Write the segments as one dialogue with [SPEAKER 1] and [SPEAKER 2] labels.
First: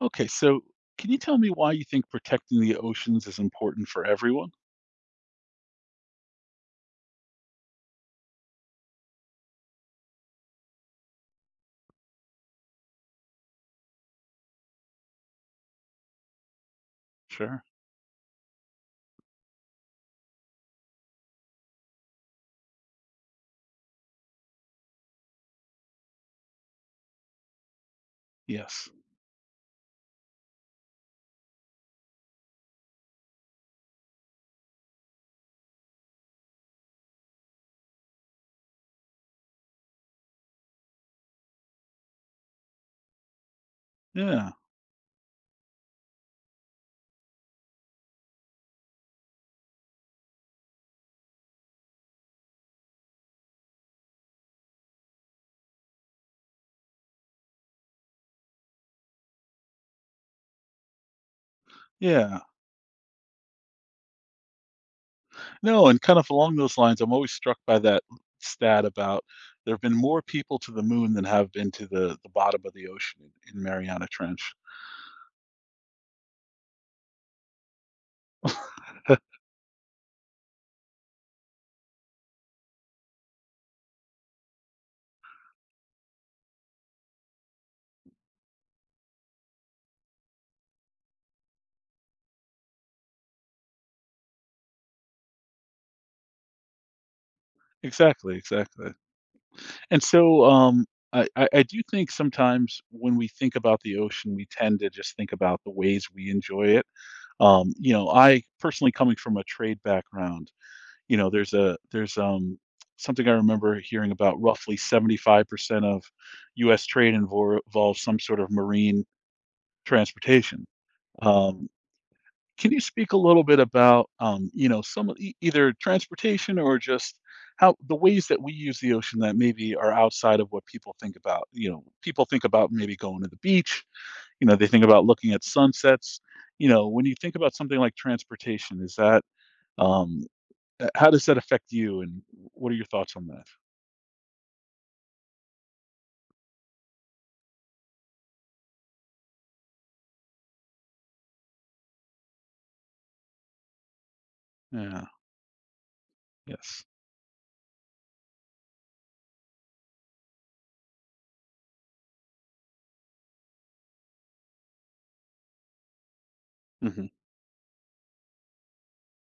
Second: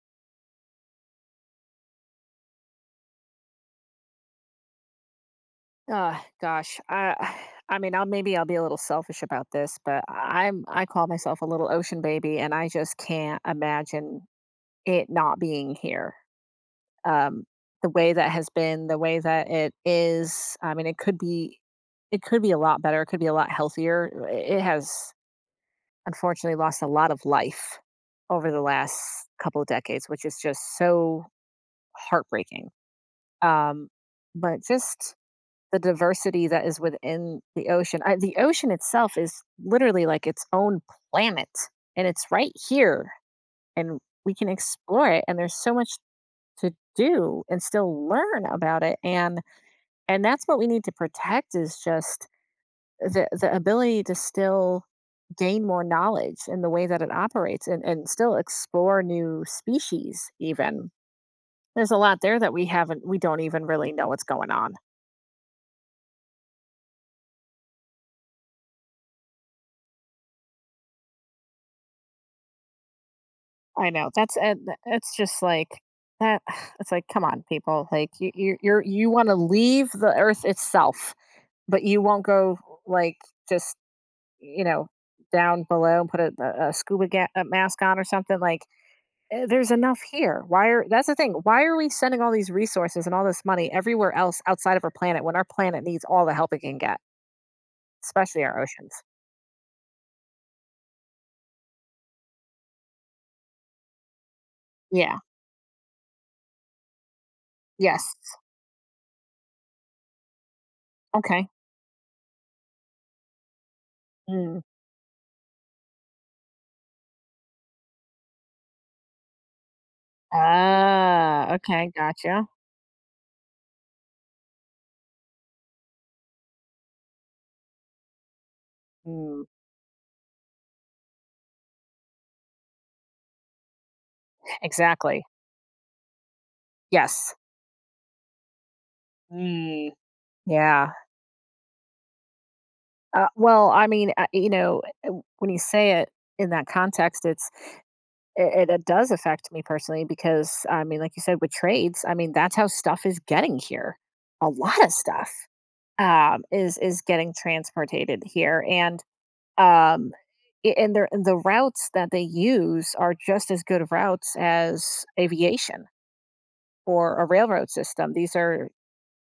[SPEAKER 1] Okay, so can you tell me why you think protecting the oceans is important for everyone?
[SPEAKER 2] Uh, gosh, I, I mean, I'll maybe I'll be a little selfish about this, but I call myself a little ocean baby, and I just can't imagine it not being here. Um,
[SPEAKER 1] Sure.
[SPEAKER 2] the way that has been, the way that it is. I mean, it could it could be a lot better. It could be a lot healthier. It has unfortunately lost a lot of life over the
[SPEAKER 1] Yes.
[SPEAKER 2] last couple of decades, which is just so heartbreaking. Um, but just the diversity that is within the ocean. I The ocean itself is literally like its own planet, and it's right here, and we can
[SPEAKER 1] Yeah.
[SPEAKER 2] explore it, and there's so much to do and still learn about it, and that's what we need to protect is just the ability to still gain more knowledge in the way that it operates and still explore new species even. There's a lot there
[SPEAKER 1] Yeah.
[SPEAKER 2] that we don't even really know what's going on.
[SPEAKER 1] No, and kind of along those lines, I'm always struck by that stat about there have been more people to the moon than have been to the bottom of the ocean in
[SPEAKER 2] I
[SPEAKER 1] Mariana
[SPEAKER 2] know. That's,
[SPEAKER 1] Trench.
[SPEAKER 2] and it's just like that. It's like, come on, people. Like you're you want to leave the Earth itself, but you won't go like just you know down below and put a scuba a mask on or something. There's enough here. Why are That's the thing. Why are we sending all these resources and all this money everywhere else outside of our planet when our planet needs all the help it can get,
[SPEAKER 1] Exactly,
[SPEAKER 2] especially our
[SPEAKER 1] exactly.
[SPEAKER 2] oceans?
[SPEAKER 1] And so I do think sometimes when we think about the ocean, we tend to just
[SPEAKER 2] Yeah.
[SPEAKER 1] think about the ways we enjoy it. You know,
[SPEAKER 2] Yes.
[SPEAKER 1] I personally, coming from a trade background, you know,
[SPEAKER 2] Okay.
[SPEAKER 1] there's something I remember hearing about
[SPEAKER 2] Mm.
[SPEAKER 1] roughly 75% of US trade involves some sort of marine transportation.
[SPEAKER 2] Ah.
[SPEAKER 1] Um,
[SPEAKER 2] Okay. Gotcha.
[SPEAKER 1] can you speak a little bit about you know, some of either transportation or just how the ways that we use the ocean that
[SPEAKER 2] Mm.
[SPEAKER 1] maybe are outside of what people think about, you know, people think about maybe going to the beach, you know, they think about
[SPEAKER 2] Exactly.
[SPEAKER 1] looking at sunsets. You know, when you
[SPEAKER 2] Yes.
[SPEAKER 1] think about something like transportation, is that
[SPEAKER 2] Mm.
[SPEAKER 1] um,
[SPEAKER 2] Yeah.
[SPEAKER 1] how does that affect you and what are your thoughts on that?
[SPEAKER 2] Well, I mean, when you say it in that context, it does affect me personally because I mean, like you said, with trades, I mean, that's how stuff is getting here. A lot of
[SPEAKER 1] Yeah.
[SPEAKER 2] stuff
[SPEAKER 1] Yes.
[SPEAKER 2] is getting transported here, and um, and the routes that they use are just as good of routes as aviation
[SPEAKER 1] Hmm.
[SPEAKER 2] or a railroad system. These are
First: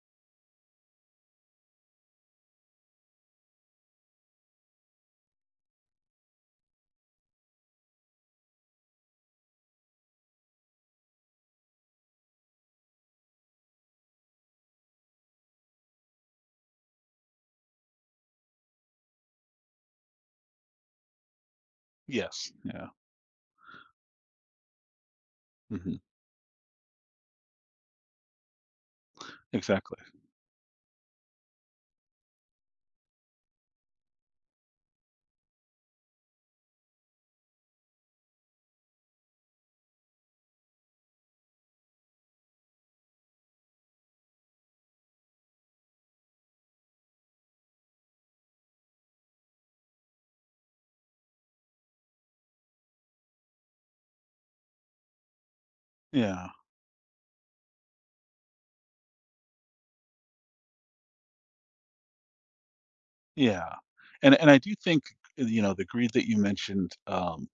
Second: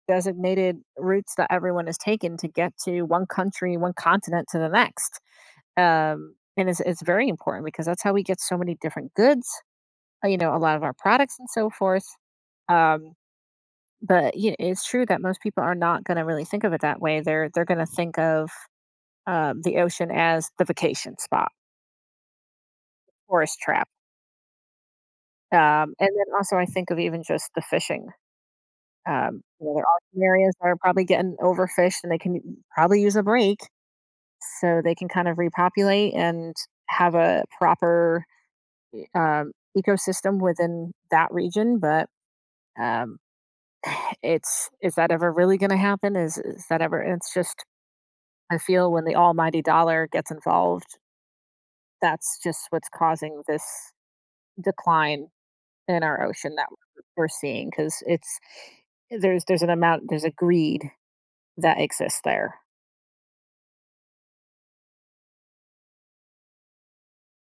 [SPEAKER 2] designated routes that everyone has taken to get to one country, one continent to the next. And it's very important because that's how we get so many different goods, you know, a lot of our products and so forth. Um, but you know, it's true that most people are not going to really think of it that way. They're going to think of the ocean as the vacation spot,
[SPEAKER 1] Yes. Yeah.
[SPEAKER 2] tourist trap,
[SPEAKER 1] Hmm.
[SPEAKER 2] and then also I think of even just the fishing. You know, there
[SPEAKER 1] Exactly.
[SPEAKER 2] are some areas that are probably getting overfished, and they can probably use a break so they can kind of repopulate and have a proper um, ecosystem within that region. But um, it's is that ever really going to happen? Is that ever? It's just I feel when the almighty dollar gets involved, that's just what's causing this decline in our
[SPEAKER 1] Yeah.
[SPEAKER 2] ocean that we're seeing because it's there's an amount there's a greed that exists there.
[SPEAKER 1] Yeah. And I do think you know, the greed that you mentioned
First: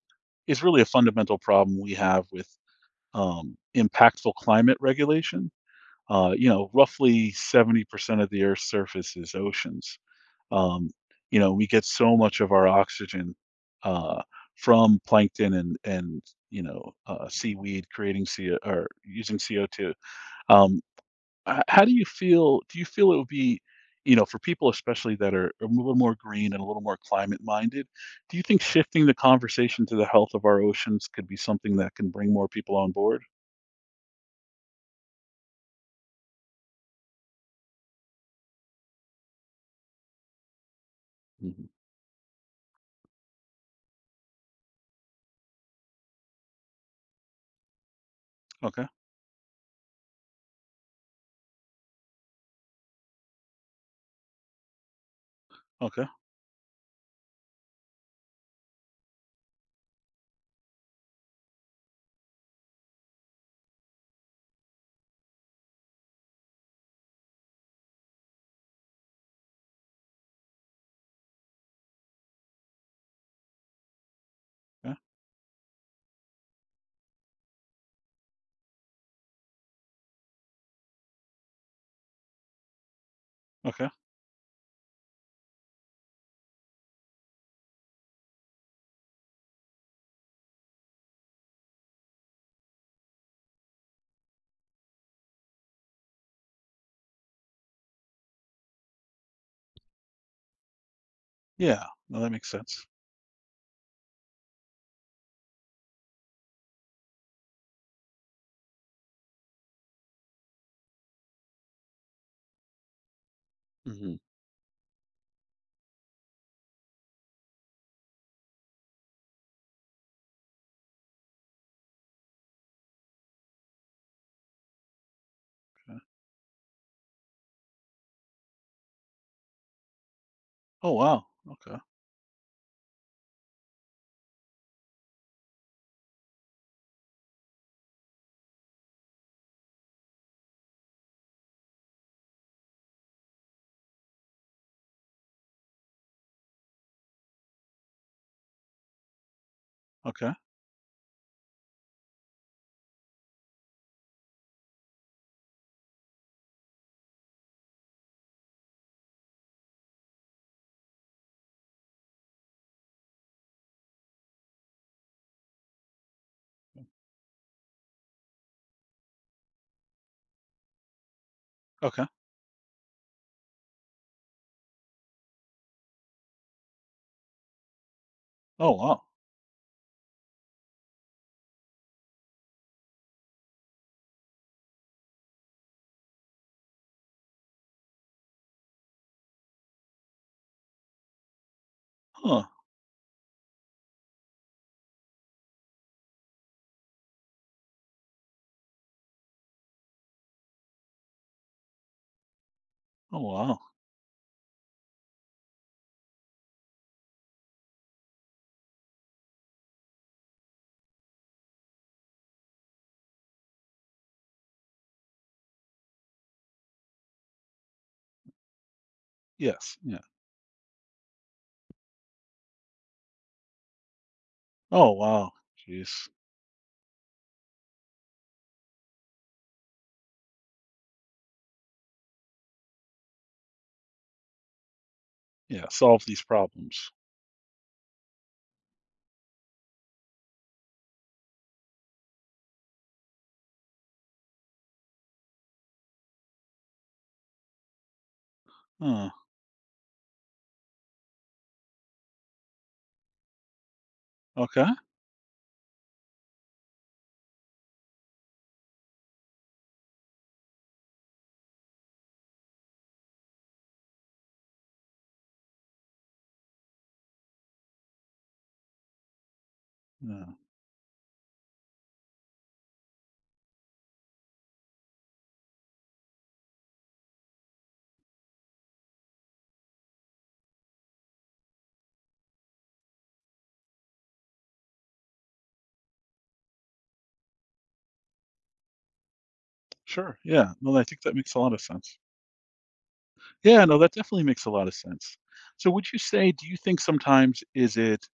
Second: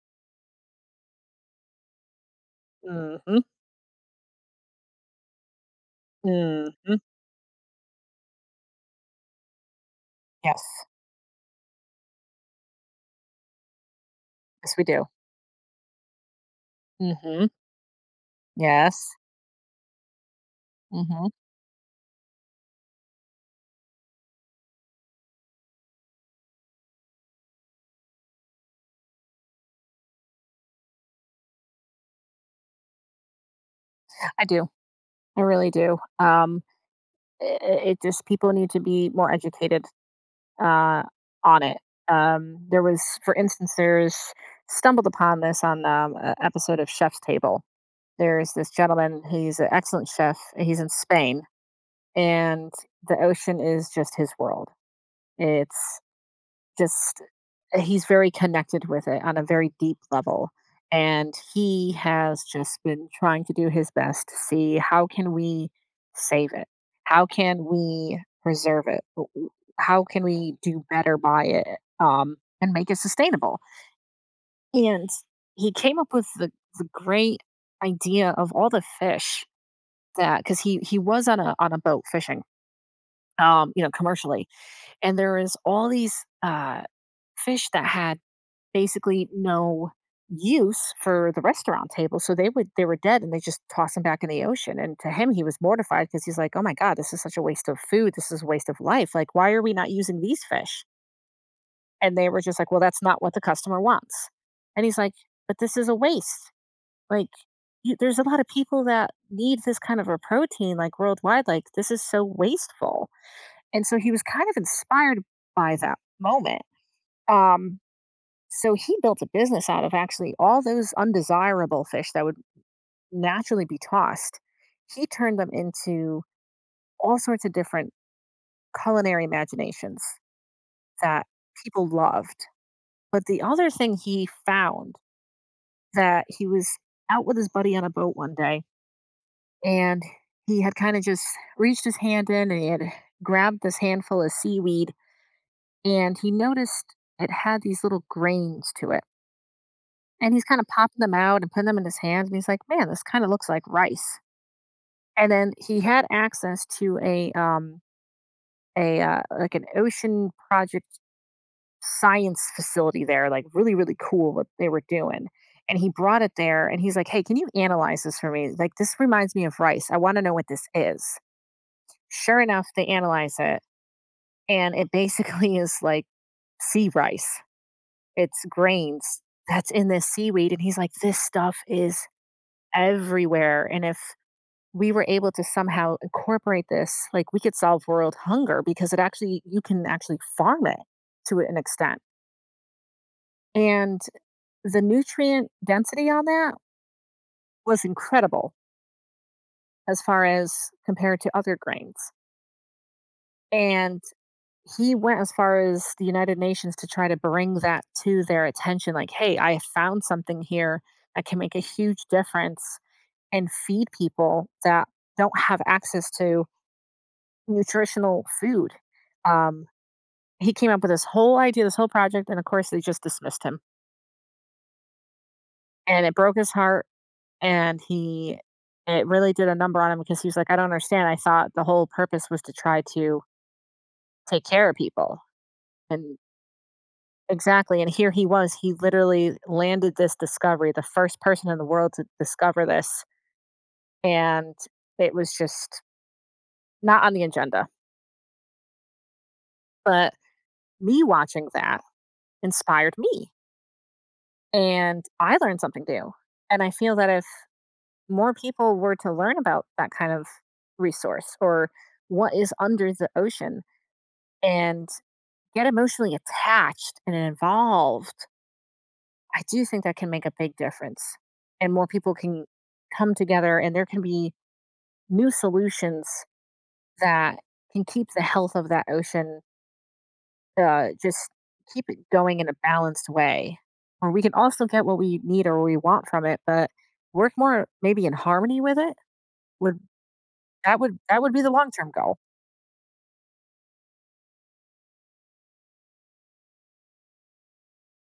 [SPEAKER 1] is really a fundamental problem we have with
[SPEAKER 2] Hmm.
[SPEAKER 1] impactful climate regulation. You know,
[SPEAKER 2] Hmm.
[SPEAKER 1] roughly 70% of the Earth's surface is oceans.
[SPEAKER 2] Yes,
[SPEAKER 1] Um, you know, we get so much of our oxygen uh,
[SPEAKER 2] yes we
[SPEAKER 1] from
[SPEAKER 2] do.
[SPEAKER 1] plankton and you know
[SPEAKER 2] Hmm.
[SPEAKER 1] seaweed creating CO or
[SPEAKER 2] Yes.
[SPEAKER 1] using CO2. Um,
[SPEAKER 2] Hmm.
[SPEAKER 1] how do you feel? Do you feel it would be, you know, for people especially that are a little more green and a little more climate minded, do you think shifting the conversation to the health of our oceans could be something that can bring more people on board?
[SPEAKER 2] I do. I really do. I- it just people need to be more educated uh, on
[SPEAKER 1] Mhm.
[SPEAKER 2] it. There was, for instance, there's stumbled upon this on an episode of Chef's Table. There's this
[SPEAKER 1] Okay.
[SPEAKER 2] gentleman. He's an excellent chef. He's in Spain, and the ocean is just his world. It's
[SPEAKER 1] Okay.
[SPEAKER 2] just he's very connected with it on a very deep level and he has just been trying to do his best to see how can we save it, how can we preserve it, how can we do better by it um, and make it sustainable,
[SPEAKER 1] Yeah.
[SPEAKER 2] and he came up with the great idea of all the fish that, because he was on a boat fishing, you
[SPEAKER 1] Okay.
[SPEAKER 2] know, commercially, and there is all these uh fish that had basically no use for the restaurant table. So they were dead and they just tossed them back in the ocean. And to him, he was mortified because he's like, "Oh my God, this is such a waste of food. This is a waste of life. Like, why are we not using these fish?"
[SPEAKER 1] Yeah.
[SPEAKER 2] And
[SPEAKER 1] No,
[SPEAKER 2] they
[SPEAKER 1] that
[SPEAKER 2] were
[SPEAKER 1] makes
[SPEAKER 2] just like, "Well,
[SPEAKER 1] sense.
[SPEAKER 2] that's not what the customer wants." And he's like, "But this is a waste. Like there's a lot of people that need this kind of a protein like worldwide. Like this is so wasteful." And so he
[SPEAKER 1] Hmm.
[SPEAKER 2] was kind of inspired by that moment. Um, so he built a business out of actually all those undesirable fish that would naturally be tossed. He turned them
[SPEAKER 1] Okay.
[SPEAKER 2] into all sorts of different culinary imaginations
[SPEAKER 1] Oh
[SPEAKER 2] that
[SPEAKER 1] wow. Okay.
[SPEAKER 2] people loved. But the other thing he found, that he was out with his buddy on a boat one day and he had kind of just reached his hand in and he had grabbed this handful of seaweed and he noticed it had these little grains to it,
[SPEAKER 1] Okay.
[SPEAKER 2] and he's kind of popping them out and putting them in his hands, and he's like, "Man, this kind of looks like rice." And then he had access to a like an ocean project science facility there, like really really cool what they were doing, and he brought it there and he's like, "Hey, can you analyze this for me? Like, this reminds me of rice. I want to know what this is."
[SPEAKER 1] Okay.
[SPEAKER 2] Sure enough, they analyze it, and it basically is like sea rice. It's
[SPEAKER 1] Oh wow.
[SPEAKER 2] grains that's in this seaweed, and he's like, "This stuff is everywhere, and if we were able to somehow incorporate this, like, we could solve world hunger because it actually, you can actually farm it to an extent."
[SPEAKER 1] Huh.
[SPEAKER 2] And the nutrient density on that was incredible as far as compared to other grains,
[SPEAKER 1] Oh, wow.
[SPEAKER 2] and he went as far as the United Nations to try to bring that to their attention, like, "Hey, I have found something here that can make a huge difference and feed people that don't have access to nutritional food." Um,
[SPEAKER 1] Yes, yeah.
[SPEAKER 2] he came up with this whole idea, this whole project, and of course they just dismissed him.
[SPEAKER 1] Oh, wow.
[SPEAKER 2] And
[SPEAKER 1] Jeez.
[SPEAKER 2] it broke his heart, and he, it really did a number on him because he was like, "I don't understand. I thought the whole purpose was to try to take care of people."
[SPEAKER 1] Yeah, solve
[SPEAKER 2] And
[SPEAKER 1] these problems.
[SPEAKER 2] exactly. And here he was. He literally landed this discovery, the first person in the world to discover this. And it was just not on the agenda.
[SPEAKER 1] Huh,
[SPEAKER 2] But me watching that inspired me.
[SPEAKER 1] okay.
[SPEAKER 2] And I learned something new. And I feel that if more people were to learn about that kind of resource or what is under the ocean and get emotionally attached and involved, I do think that can make
[SPEAKER 1] Yeah,
[SPEAKER 2] a big difference. And more people can come together and there can be new solutions that can keep the health of that ocean just keep it going in a balanced way. Or we can also get what we need or we want from it, but work more maybe in harmony with it.
[SPEAKER 1] sure, yeah. No,
[SPEAKER 2] That
[SPEAKER 1] I
[SPEAKER 2] would,
[SPEAKER 1] think that
[SPEAKER 2] that would
[SPEAKER 1] makes a
[SPEAKER 2] be the
[SPEAKER 1] lot of
[SPEAKER 2] long-term
[SPEAKER 1] sense.
[SPEAKER 2] goal.
[SPEAKER 1] Yeah, no, that definitely makes a lot of sense. So would you say, do you think sometimes is it,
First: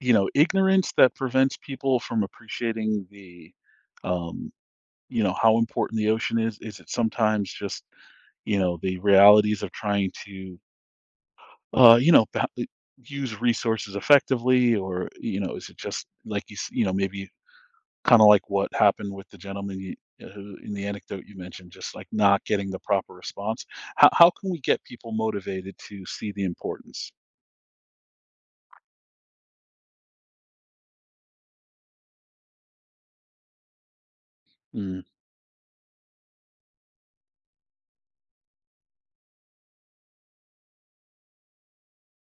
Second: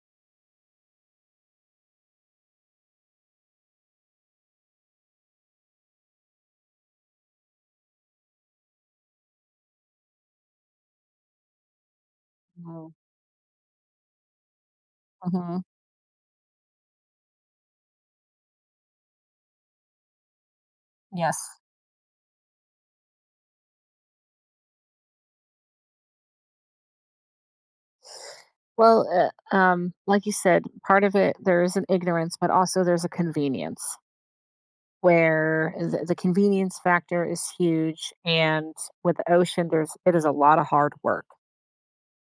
[SPEAKER 1] you know, ignorance that prevents people from appreciating the, um, you know, how important the ocean is? Is it sometimes just, you know, the realities of trying to you know,
[SPEAKER 2] No.
[SPEAKER 1] use resources effectively, or you know,
[SPEAKER 2] Mhm.
[SPEAKER 1] is it just like you, you know, maybe kind of like what happened with the gentleman you, who, in the anecdote
[SPEAKER 2] Yes.
[SPEAKER 1] you mentioned, just like not getting the proper response? How can we get people motivated to see the importance?
[SPEAKER 2] Well, like you said, part of it, there is an ignorance, but also there's a convenience
[SPEAKER 1] Mm,
[SPEAKER 2] where the convenience factor is huge. And with the ocean, there's it is a lot of hard work.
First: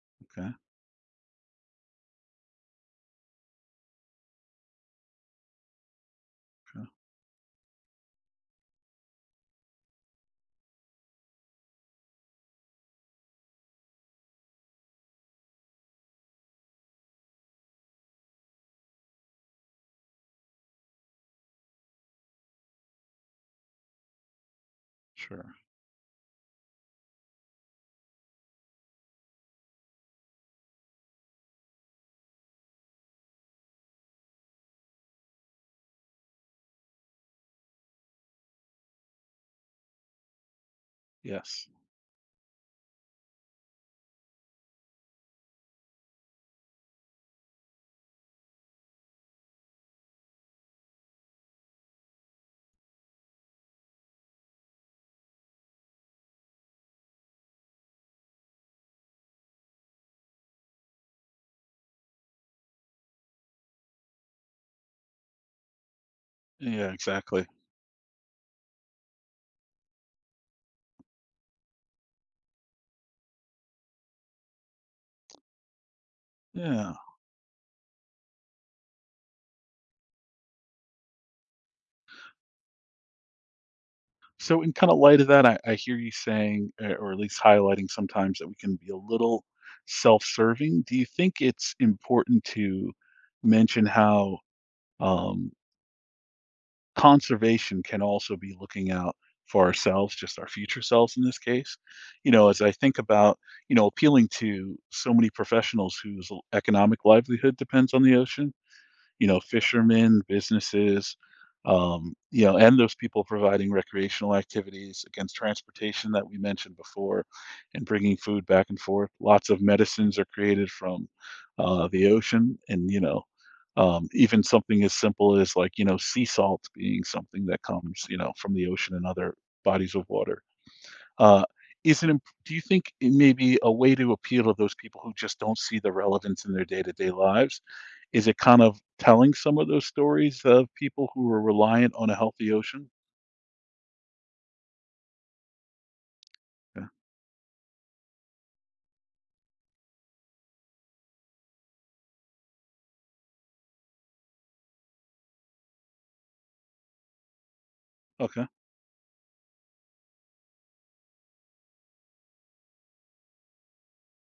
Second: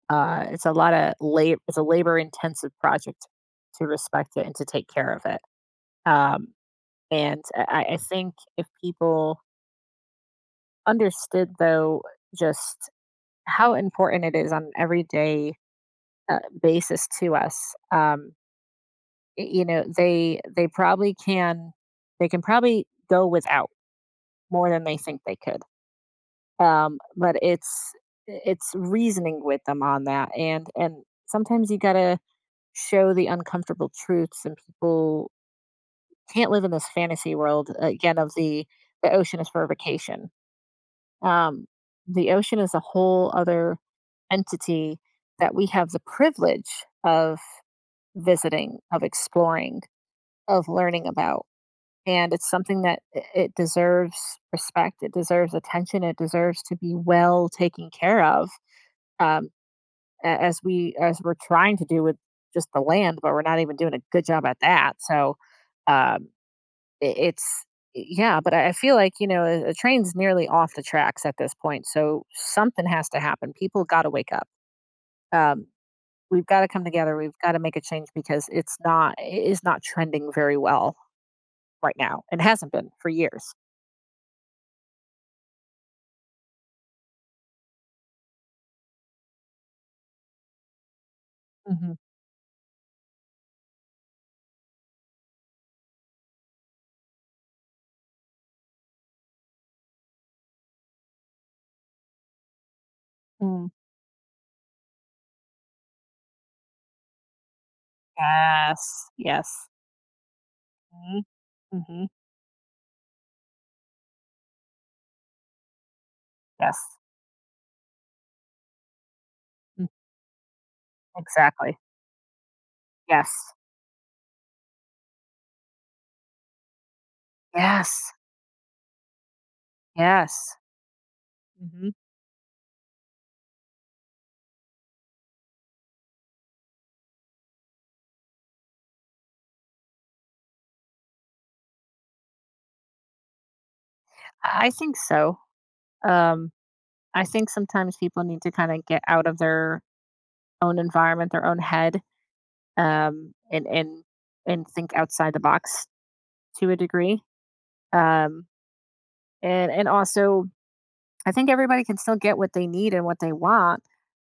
[SPEAKER 1] okay,
[SPEAKER 2] It's a lot of lab it's a labor intensive project to respect it and to take care of it. Um,
[SPEAKER 1] okay,
[SPEAKER 2] and I think if people understood though just how important it is on an everyday basis to us, you know, they probably can, they can probably go without more than they think they
[SPEAKER 1] sure,
[SPEAKER 2] could. But it's reasoning with them on that, and sometimes you gotta show the uncomfortable truths, and people can't live in this fantasy world, again, of the ocean is for a vacation. um,
[SPEAKER 1] yes,
[SPEAKER 2] the ocean is a whole other entity that we have the privilege of visiting, of exploring, of learning about, and it's something that it deserves respect, it deserves attention, it deserves to be well taken care of, um, as we as we're trying to do with just the land, but we're not even doing a good job at that. So um,
[SPEAKER 1] yeah, exactly,
[SPEAKER 2] it's yeah, but I feel like you know, a train's nearly off the tracks at this point. So something has to happen. People got to wake up. Um, we've got to come
[SPEAKER 1] yeah.
[SPEAKER 2] together. We've got to make a change because it is not trending very well right now, and hasn't been for years.
[SPEAKER 1] So, in kind of light of that, I hear you saying, or at least highlighting sometimes, that we can be a little self-serving. Do you think it's
[SPEAKER 2] Hmm.
[SPEAKER 1] important to mention how, Um, conservation can also be looking out for ourselves, just our future selves in this case. You know, as I think about,
[SPEAKER 2] Mm.
[SPEAKER 1] you know, appealing to so many professionals whose economic livelihood depends on the ocean,
[SPEAKER 2] Yes.
[SPEAKER 1] you know,
[SPEAKER 2] Yes.
[SPEAKER 1] fishermen, businesses,
[SPEAKER 2] Mm-hmm.
[SPEAKER 1] you know, and those people providing recreational activities against transportation that we
[SPEAKER 2] Yes.
[SPEAKER 1] mentioned before and bringing food back and forth. Lots of
[SPEAKER 2] Mm.
[SPEAKER 1] medicines are created from
[SPEAKER 2] Exactly.
[SPEAKER 1] the ocean and, you know,
[SPEAKER 2] Yes.
[SPEAKER 1] even something as simple as like, you know, sea salt being something that comes,
[SPEAKER 2] Yes.
[SPEAKER 1] you know, from the ocean and other bodies of water.
[SPEAKER 2] Yes.
[SPEAKER 1] Uh,
[SPEAKER 2] Mhm.
[SPEAKER 1] is it do you think it may be a way to appeal to those people who just don't see the relevance in their day-to-day lives? Is it kind of telling some of those stories of people who are reliant on a healthy ocean?
[SPEAKER 2] I think so. Um,
[SPEAKER 1] Yeah.
[SPEAKER 2] I think sometimes people need to kind of get out of their own environment, their own head, and and think outside the box to a degree. Um,
[SPEAKER 1] Okay.
[SPEAKER 2] and also, I think everybody can still get what they need and what they want,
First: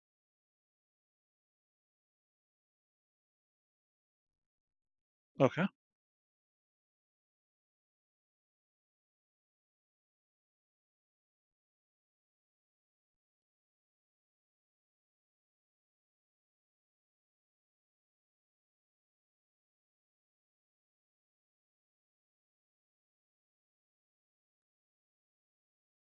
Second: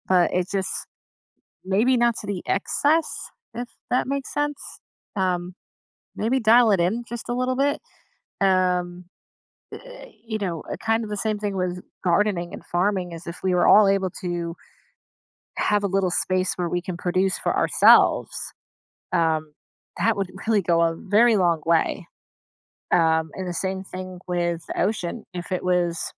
[SPEAKER 2] but it's just maybe not to the excess, if that makes sense. Um,
[SPEAKER 1] Okay.
[SPEAKER 2] maybe dial it in just a little bit. Um, Kind of the same thing with gardening and farming is if we were all able to have a little space where we can produce for ourselves, um, that would really go a very long way. And the same thing with the ocean. If it was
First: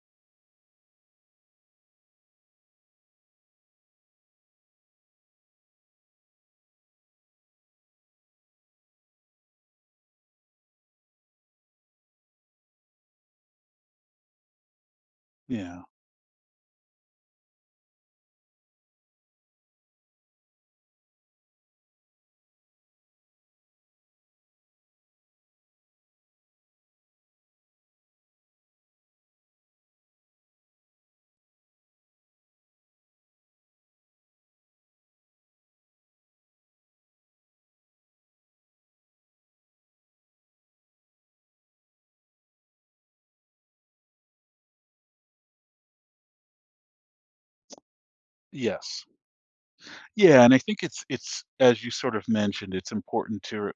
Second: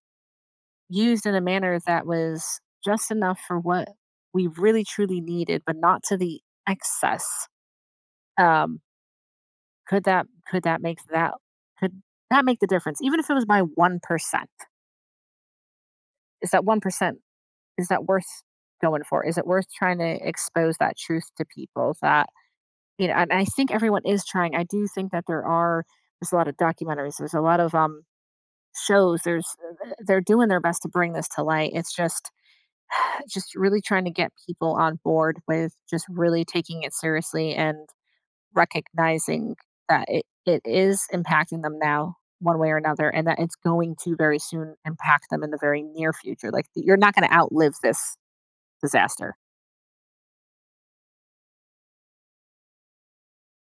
[SPEAKER 2] used in a manner that was just enough for what we really truly needed, but not to the excess, um, could that could make the difference? Even if it was by 1%,
[SPEAKER 1] Yeah.
[SPEAKER 2] is that 1%, is that worth going for? Is it worth trying to expose that truth to people that, you know, and I think everyone is trying. I do think that there are, there's a lot of documentaries, there's a lot of shows. There's They're doing their best to bring this to light. It's just just really trying to get people on board with just really taking it seriously and recognizing that it is impacting them now one way or another and that it's going to very soon impact them in the very near future. Like you're not going to outlive this
[SPEAKER 1] Yes.
[SPEAKER 2] disaster.
[SPEAKER 1] Yeah, and I think it's as you sort of mentioned, it's important to,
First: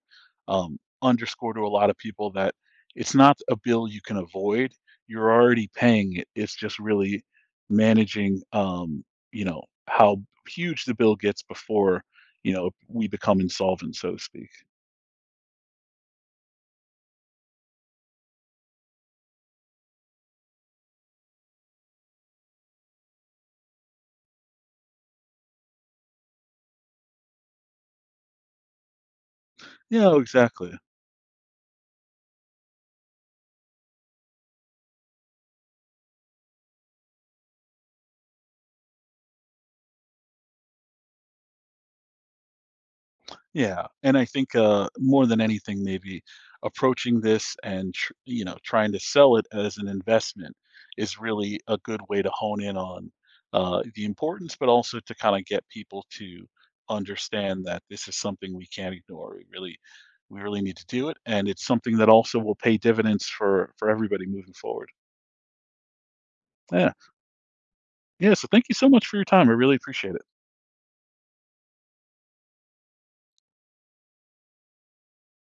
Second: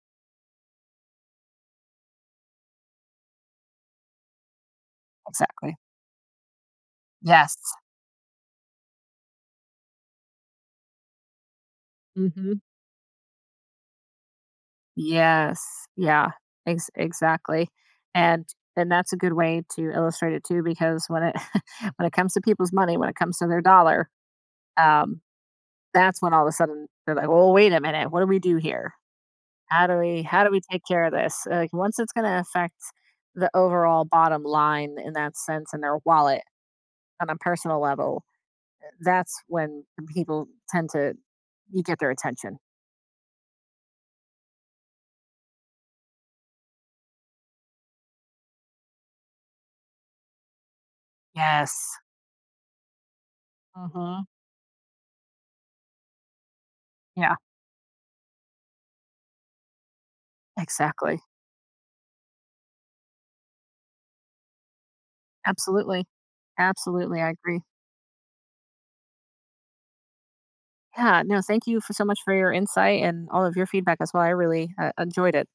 [SPEAKER 1] underscore to a lot of people that it's not a bill you can avoid. You're already
[SPEAKER 2] Exactly.
[SPEAKER 1] paying it. It's just really
[SPEAKER 2] Yes.
[SPEAKER 1] managing, you know, how huge the bill gets before, you
[SPEAKER 2] Hmm.
[SPEAKER 1] know, we become insolvent, so to speak.
[SPEAKER 2] Yes. Yeah. Exactly. And and that's a good way to illustrate it too, because when it when it comes to people's money, when it comes to their dollar, um, that's when all of a sudden they're like, "Well, wait a minute. What do we do here?
[SPEAKER 1] Yeah,
[SPEAKER 2] How do we
[SPEAKER 1] exactly.
[SPEAKER 2] take care of this?" Like once it's going to affect the overall bottom line in that sense and their wallet on a personal level, that's when people tend to, you get their attention.
[SPEAKER 1] Yeah, and I think, more than anything, maybe approaching this and tr you know, trying to sell it as an investment is really a
[SPEAKER 2] Yes.
[SPEAKER 1] good way to hone in on, the
[SPEAKER 2] Hmm.
[SPEAKER 1] importance, but also to kinda get people to
[SPEAKER 2] Yeah.
[SPEAKER 1] understand that this is something we can't ignore. We really need to do it,
[SPEAKER 2] Exactly.
[SPEAKER 1] and it's something that also will pay dividends for everybody moving forward.
[SPEAKER 2] Absolutely.
[SPEAKER 1] Yeah.
[SPEAKER 2] Absolutely, I agree.
[SPEAKER 1] Yeah, so thank you so much for your time. I really appreciate it.
[SPEAKER 2] Yeah, no, thank you for so much for your insight and all of your feedback as well. I really enjoyed it.